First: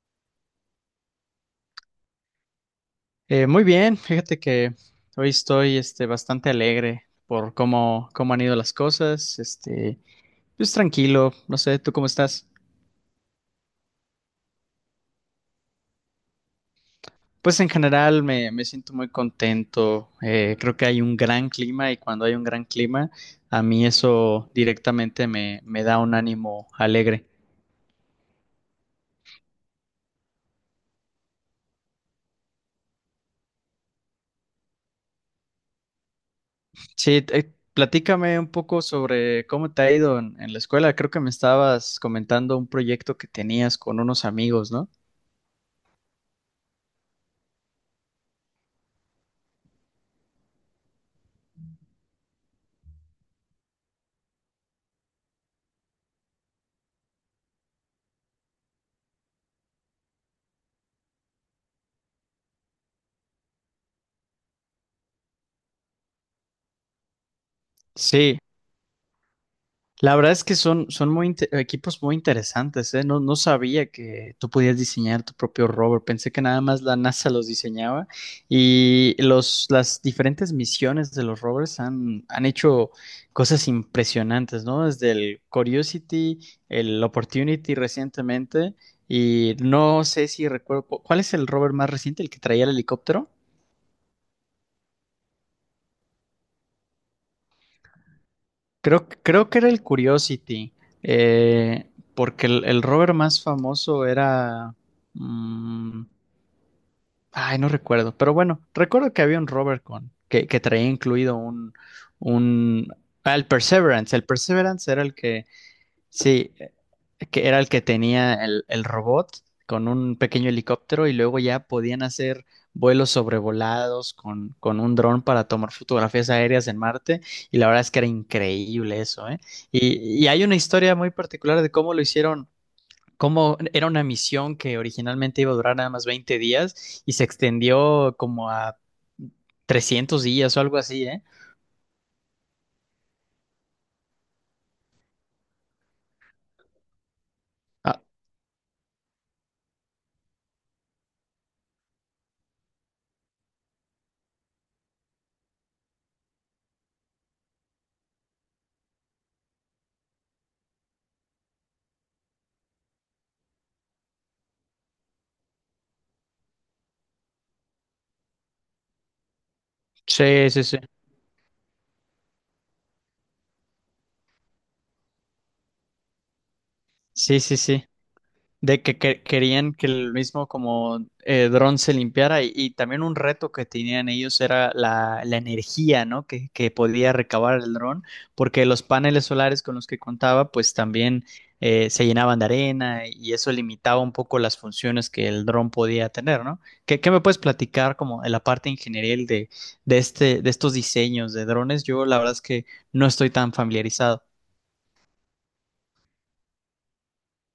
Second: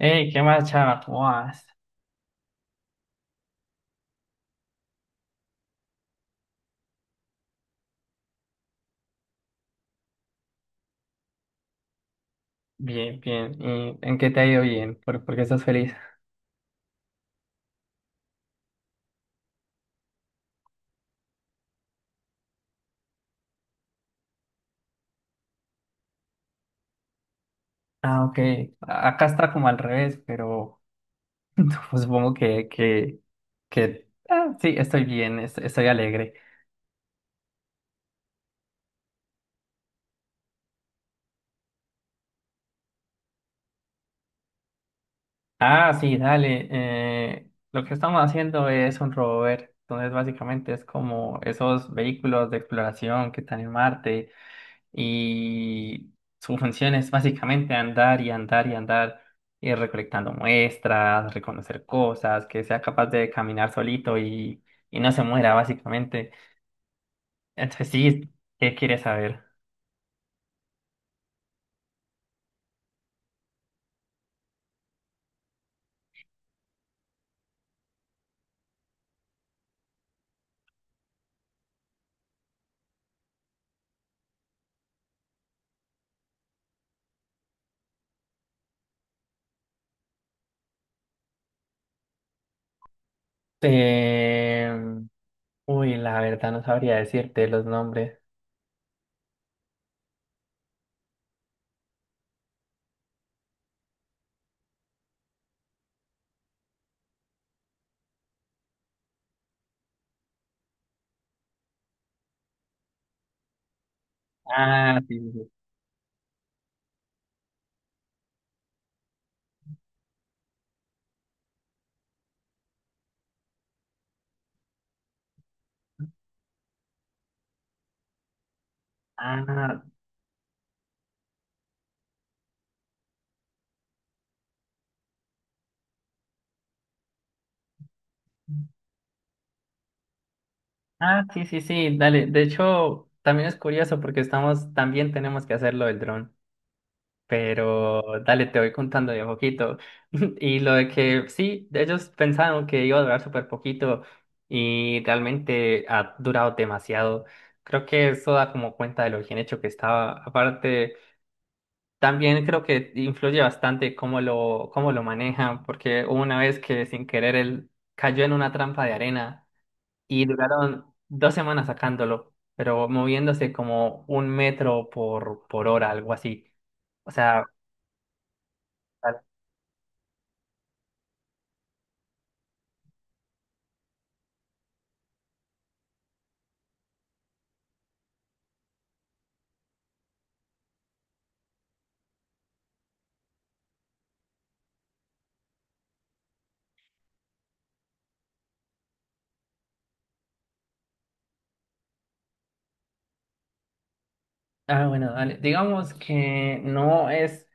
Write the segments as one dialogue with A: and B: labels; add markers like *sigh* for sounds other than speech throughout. A: Hey, ¿qué más, chava? ¿Cómo vas?
B: Muy bien, fíjate que hoy estoy bastante alegre por cómo han ido las cosas, pues tranquilo, no sé, ¿tú cómo estás?
A: Bien, bien. ¿Y en qué te ha ido bien? ¿Por qué estás feliz?
B: Pues en general me siento muy contento, creo que hay un gran clima y cuando hay un gran clima, a mí eso directamente me da un ánimo alegre.
A: Ah, ok. Acá está como al revés, pero *laughs* supongo que, sí, estoy bien, estoy alegre.
B: Sí, platícame un poco sobre cómo te ha ido en la escuela, creo que me estabas comentando un proyecto que tenías con unos amigos, ¿no?
A: Ah, sí, dale. Lo que estamos haciendo es un rover. Entonces, básicamente es como esos vehículos de exploración que están en Marte y su función es básicamente andar y andar y andar, ir recolectando muestras, reconocer cosas, que sea capaz de caminar solito y no se muera, básicamente. Entonces, sí,
B: Sí.
A: ¿qué quieres saber?
B: La verdad es que son muy equipos muy interesantes, ¿eh? No, no sabía que tú podías diseñar tu propio rover. Pensé que nada más la NASA los diseñaba y las diferentes misiones de los rovers han hecho cosas impresionantes, ¿no? Desde el Curiosity, el Opportunity recientemente y no sé si recuerdo, ¿cuál es el rover más reciente, el que traía el helicóptero?
A: Eh, uy, la verdad no sabría decirte los nombres.
B: Creo que era el Curiosity, eh, porque el rover más famoso era mm, ay, no recuerdo, pero bueno, recuerdo que había un rover que traía incluido un... el Perseverance
A: Ah,
B: era el
A: sí, sí,
B: que.
A: sí.
B: Sí, que era el que tenía el robot con un pequeño helicóptero y luego ya podían hacer vuelos sobrevolados con un dron para tomar fotografías aéreas en Marte y la verdad es que era increíble eso, ¿eh?
A: Ah.
B: Y hay una historia muy particular de cómo lo hicieron. Cómo era una misión que originalmente iba a durar nada más 20 días y se extendió como a 300 días o algo así, ¿eh?
A: Ah, sí, sí, sí, dale. De hecho, también es curioso porque estamos, también tenemos que hacerlo lo del dron.
B: Ah,
A: Pero dale, te voy contando de a poquito. *laughs* Y lo de que sí, ellos pensaron que iba a durar súper poquito y realmente ha durado demasiado. Creo que eso da como cuenta de lo bien hecho que estaba. Aparte, también creo que influye bastante cómo lo manejan, porque hubo una vez que sin querer él cayó en una trampa de arena y
B: sí, sí, sí.
A: duraron dos semanas sacándolo, pero moviéndose como un metro por hora, algo así. O
B: Sí,
A: sea,
B: sí, sí. De querían que el mismo como dron se limpiara y también un reto que tenían ellos era la energía, ¿no? Que podía recabar el dron, porque los paneles solares con los que contaba pues también se llenaban de arena y eso limitaba un poco las funciones que el dron podía tener, ¿no? ¿Qué me puedes platicar como en la parte ingenieril de estos diseños de drones? Yo la verdad es que no estoy tan familiarizado.
A: ah, bueno, dale. Digamos que no es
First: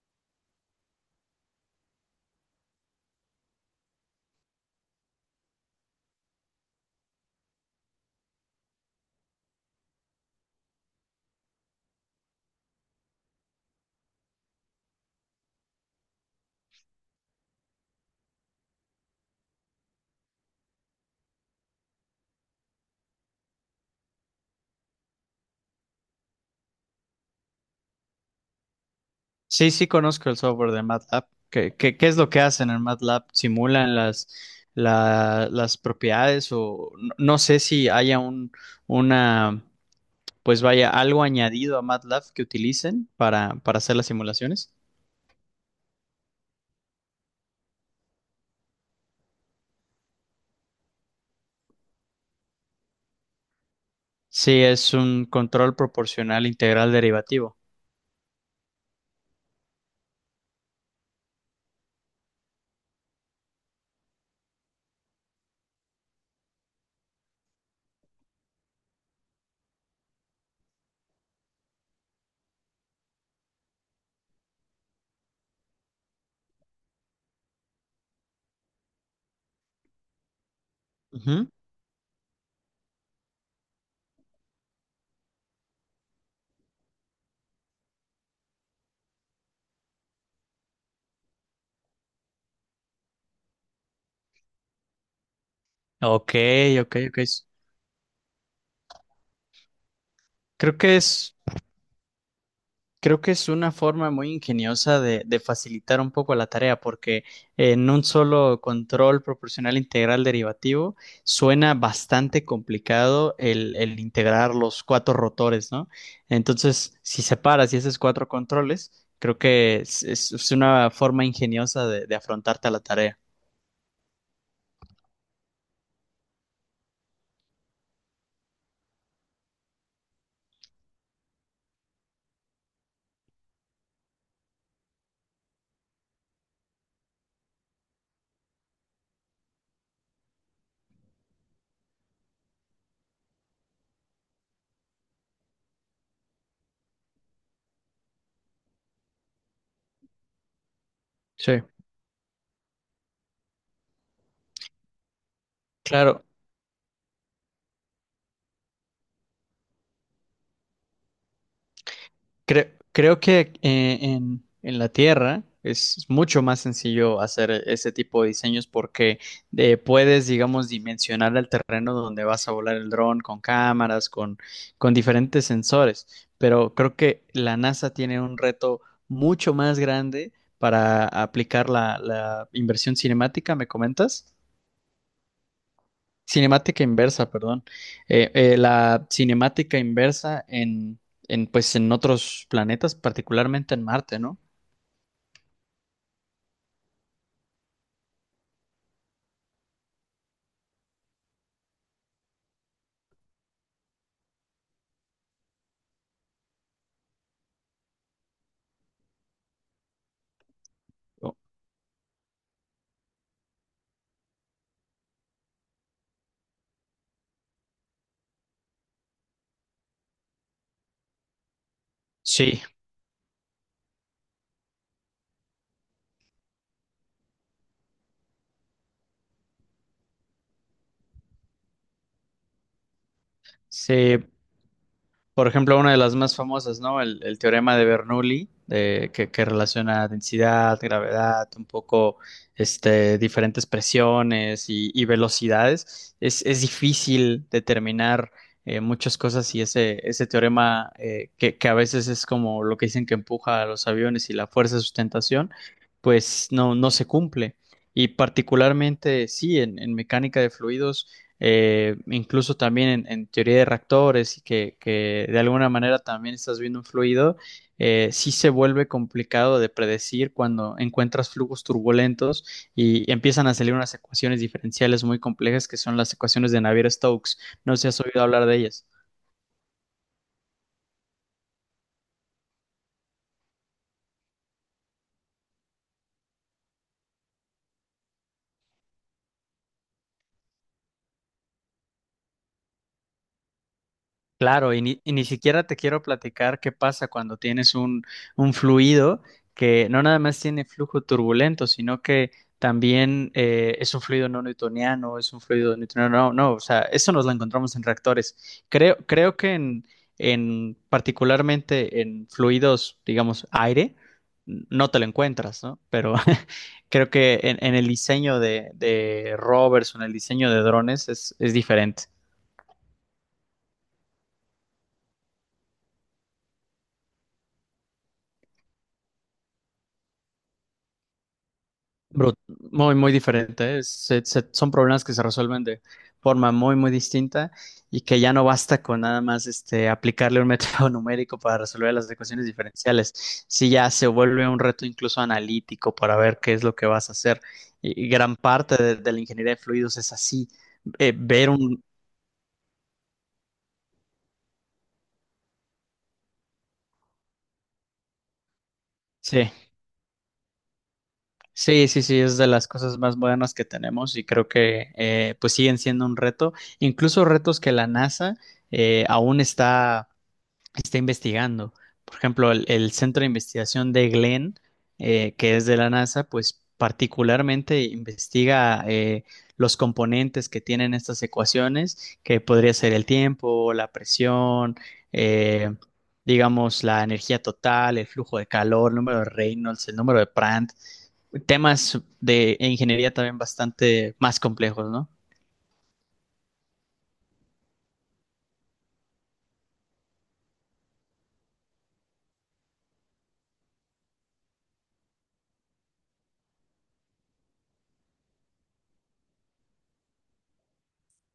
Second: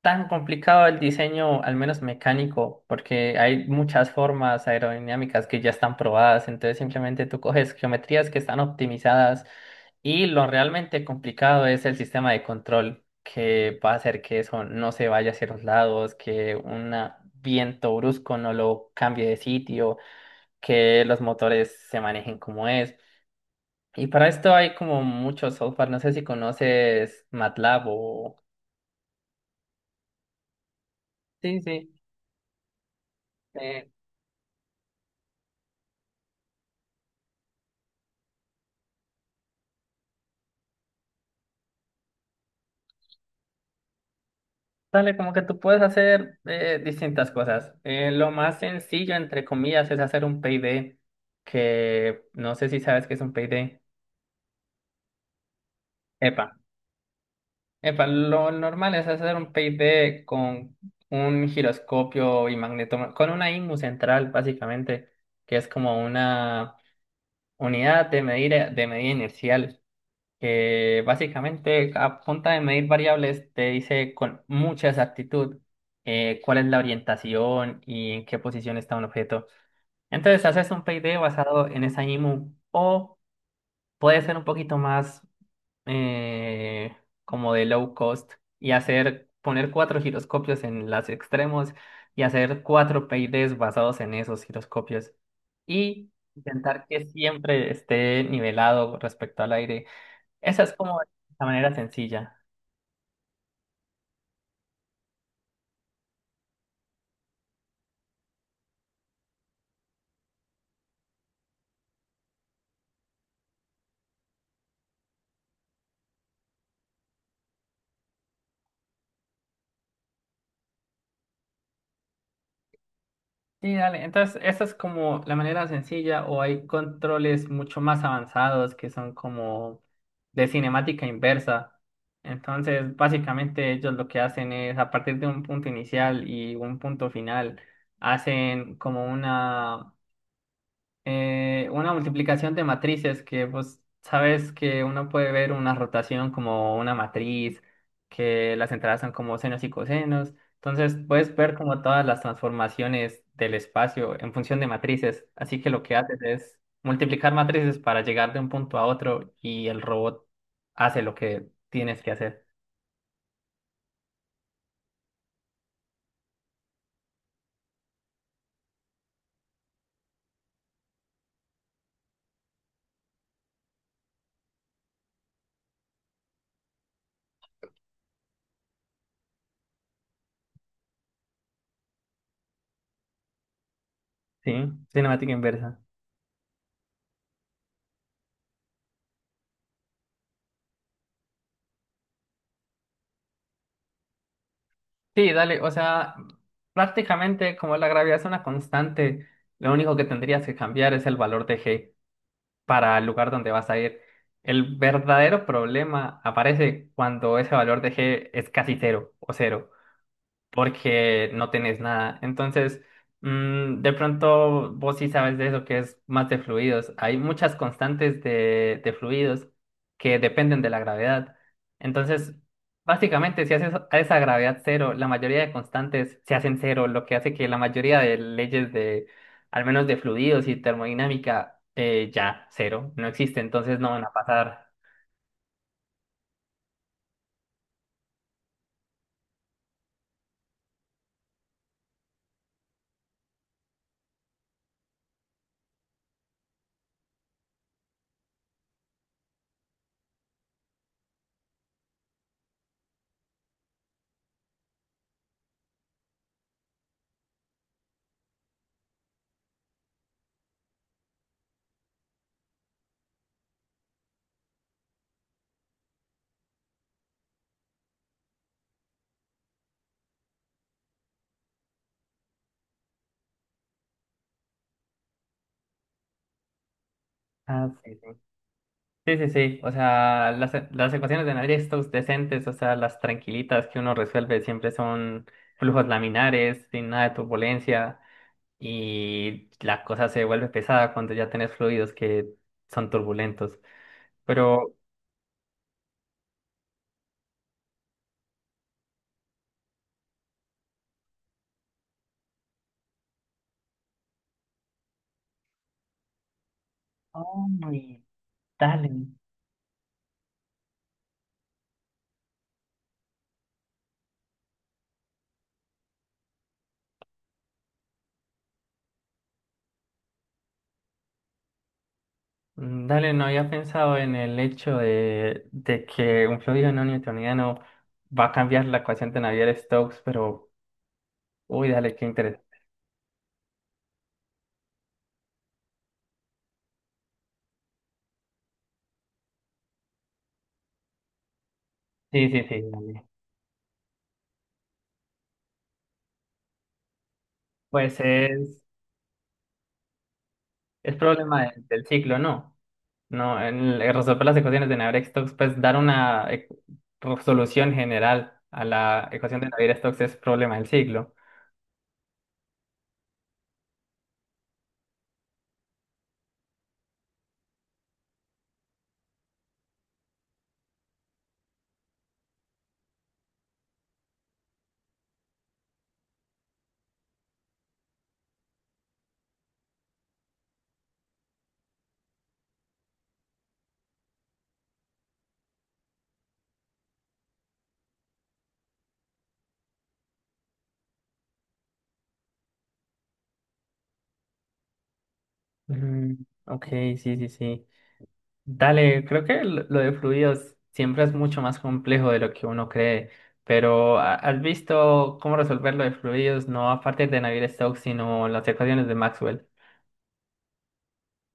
A: tan complicado el diseño, al menos mecánico, porque hay muchas formas aerodinámicas que ya están probadas, entonces simplemente tú coges geometrías que están optimizadas y lo realmente complicado es el sistema de control que va a hacer que eso no se vaya hacia los lados, que un viento brusco no lo cambie de sitio, que los motores se manejen como es. Y para esto hay como mucho software, no sé si conoces MATLAB o...
B: Sí, sí conozco el software de MATLAB.
A: Sí, sí.
B: ¿Qué es lo que hacen en MATLAB?
A: Eh,
B: ¿Simulan las propiedades o no sé si haya una, pues vaya, algo añadido a MATLAB que utilicen para hacer las simulaciones?
A: Dale, como que tú puedes hacer distintas cosas. Lo más sencillo, entre comillas, es hacer un payday, que no sé si sabes qué es un payday.
B: Sí, es un control proporcional
A: Epa,
B: integral derivativo.
A: epa, lo normal es hacer un payday con un giroscopio y magneto, con una IMU central, básicamente, que es como una unidad de medida inercial. Que básicamente a punta de medir variables te dice con mucha exactitud cuál es la orientación y en qué posición está un objeto. Entonces haces un PID
B: Ujú.
A: basado en esa IMU o puede ser un poquito más eh, como de low cost y hacer poner cuatro giroscopios en los extremos y hacer cuatro PIDs basados en esos giroscopios y
B: Ok,
A: intentar
B: ok,
A: que
B: ok.
A: siempre esté nivelado respecto al aire. Esa es
B: Creo que
A: como
B: es
A: la manera sencilla.
B: Creo que es una forma muy ingeniosa de facilitar un poco la tarea, porque en un solo control proporcional integral derivativo suena bastante complicado el integrar los 4 rotores, ¿no? Entonces, si separas y haces 4 controles, creo que es una forma ingeniosa de afrontarte a la tarea.
A: Sí, dale. Entonces, esa es como la manera sencilla o hay controles mucho más avanzados que son como de cinemática inversa. Entonces, básicamente ellos lo que hacen es, a partir de un punto inicial y un punto final, hacen como una multiplicación de matrices, que vos sabes que uno puede ver una rotación como una matriz, que las entradas son como senos y cosenos. Entonces puedes ver
B: Sí.
A: como todas las transformaciones del espacio en función de matrices. Así que lo que haces
B: Claro.
A: es multiplicar matrices para llegar de un punto a otro y el robot hace lo que tienes que hacer.
B: Creo, creo que en la Tierra es mucho más sencillo hacer ese tipo de diseños porque puedes, digamos, dimensionar el terreno donde vas a volar el dron con cámaras, con diferentes sensores. Pero creo que la NASA tiene un reto mucho más grande para aplicar la inversión cinemática, ¿me comentas?
A: Sí, cinemática inversa.
B: Cinemática inversa, perdón. La cinemática inversa pues, en otros planetas, particularmente en Marte, ¿no?
A: Sí, dale, o sea, prácticamente como la gravedad es una constante, lo único que tendrías que cambiar es el valor de g para el lugar donde vas a ir. El verdadero problema aparece cuando ese valor de g es casi cero o cero porque
B: Oh,
A: no tenés nada. Entonces, mm, de pronto vos sí sabes de eso que es más de fluidos. Hay muchas constantes de fluidos que dependen de la gravedad. Entonces,
B: sí,
A: básicamente, si haces a esa gravedad cero, la mayoría de constantes se hacen cero, lo que hace que la mayoría de leyes de, al menos de fluidos y termodinámica, ya cero, no existe, entonces no van a
B: sí.
A: pasar.
B: Por ejemplo, una de las más famosas, ¿no? El teorema de Bernoulli, que relaciona densidad, gravedad, un poco diferentes presiones y velocidades. Es difícil determinar muchas cosas y ese teorema que a veces es como lo que dicen que empuja a los aviones y la fuerza de sustentación, pues no se cumple. Y particularmente, sí, en mecánica de fluidos incluso también en teoría de reactores, y que de alguna manera también estás viendo un fluido, sí se vuelve complicado de predecir cuando encuentras flujos turbulentos y empiezan a salir unas ecuaciones diferenciales muy complejas que son las ecuaciones de Navier-Stokes.
A: Ah,
B: No sé si
A: sí,
B: has
A: sí.
B: oído hablar de ellas.
A: Sí, sí, sí. O sea, las ecuaciones de Navier-Stokes decentes, o sea, las tranquilitas que uno resuelve siempre son flujos laminares, sin nada de turbulencia, y la cosa se vuelve pesada cuando ya tenés fluidos que son turbulentos. Pero,
B: Claro, y ni siquiera te quiero platicar qué pasa cuando tienes un fluido que no nada más tiene flujo turbulento, sino que también es un fluido no newtoniano, es un fluido newtoniano, no, no, o sea, eso nos lo encontramos en
A: hombre,
B: reactores.
A: dale.
B: Creo que en particularmente en fluidos, digamos, aire, no te lo encuentras, ¿no? Pero *laughs* creo que en el diseño de rovers o en el diseño de drones es diferente.
A: Mm, dale, no había pensado en el hecho de que un fluido no newtoniano va a cambiar la ecuación de Navier-Stokes, pero, uy, dale, qué
B: Bru-
A: interesante.
B: muy, muy diferente. ¿Eh? Son problemas que se resuelven de forma muy, muy distinta y que ya no basta con nada más aplicarle un método *laughs* numérico para resolver las
A: Sí, sí,
B: ecuaciones
A: sí, dale.
B: diferenciales. Si ya se vuelve un reto incluso analítico para ver qué es lo que vas a hacer.
A: Pues
B: Y gran
A: es.
B: parte de la ingeniería de fluidos es así.
A: Es
B: Eh,
A: problema
B: ver un...
A: del ciclo, ¿no? No, resolver las ecuaciones de Navier-Stokes, pues dar una solución general a la ecuación de
B: Sí,
A: Navier-Stokes es problema del ciclo.
B: sí, sí, sí, es de las cosas más modernas que tenemos y creo que pues siguen siendo un reto, incluso retos que la NASA aún está está investigando. Por ejemplo, el Centro de Investigación de Glenn, que es de la NASA, pues particularmente investiga los componentes que tienen estas ecuaciones, que podría ser el tiempo, la presión, eh, digamos, la energía total, el flujo de calor, el número de Reynolds, el número de Prandtl, temas de ingeniería también bastante más complejos, ¿no?
A: Mm, ok, sí, sí, sí. Dale, creo que lo de fluidos siempre es mucho más complejo de lo que uno cree, pero has visto cómo resolver lo de fluidos no a partir de Navier-Stokes, sino las ecuaciones de Maxwell?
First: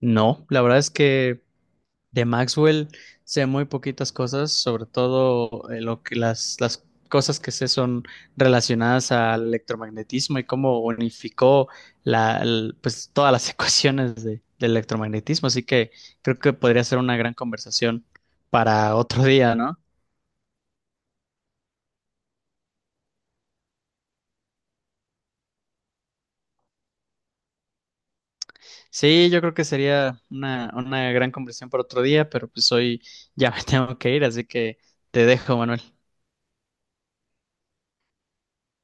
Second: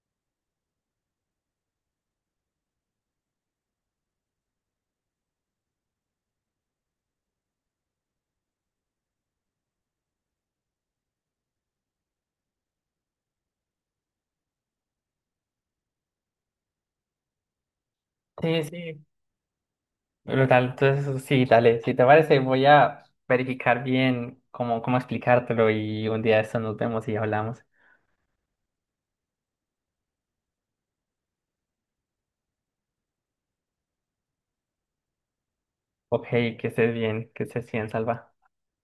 B: No, la verdad es que de Maxwell sé muy poquitas cosas, sobre todo lo que las cosas que sé son relacionadas al electromagnetismo y cómo unificó pues, todas las *laughs* ecuaciones del electromagnetismo. Así que creo que podría ser una gran conversación
A: Sí,
B: para
A: sí,
B: otro día, ¿no?
A: brutal. Entonces, sí, dale. Si te parece, voy a verificar bien cómo explicártelo y un día de esto nos vemos y hablamos.
B: Sí, yo creo que sería una gran conversación para otro día, pero pues hoy ya me *laughs* tengo que ir, así que te dejo, Manuel.
A: Ok, que estés bien, Salva.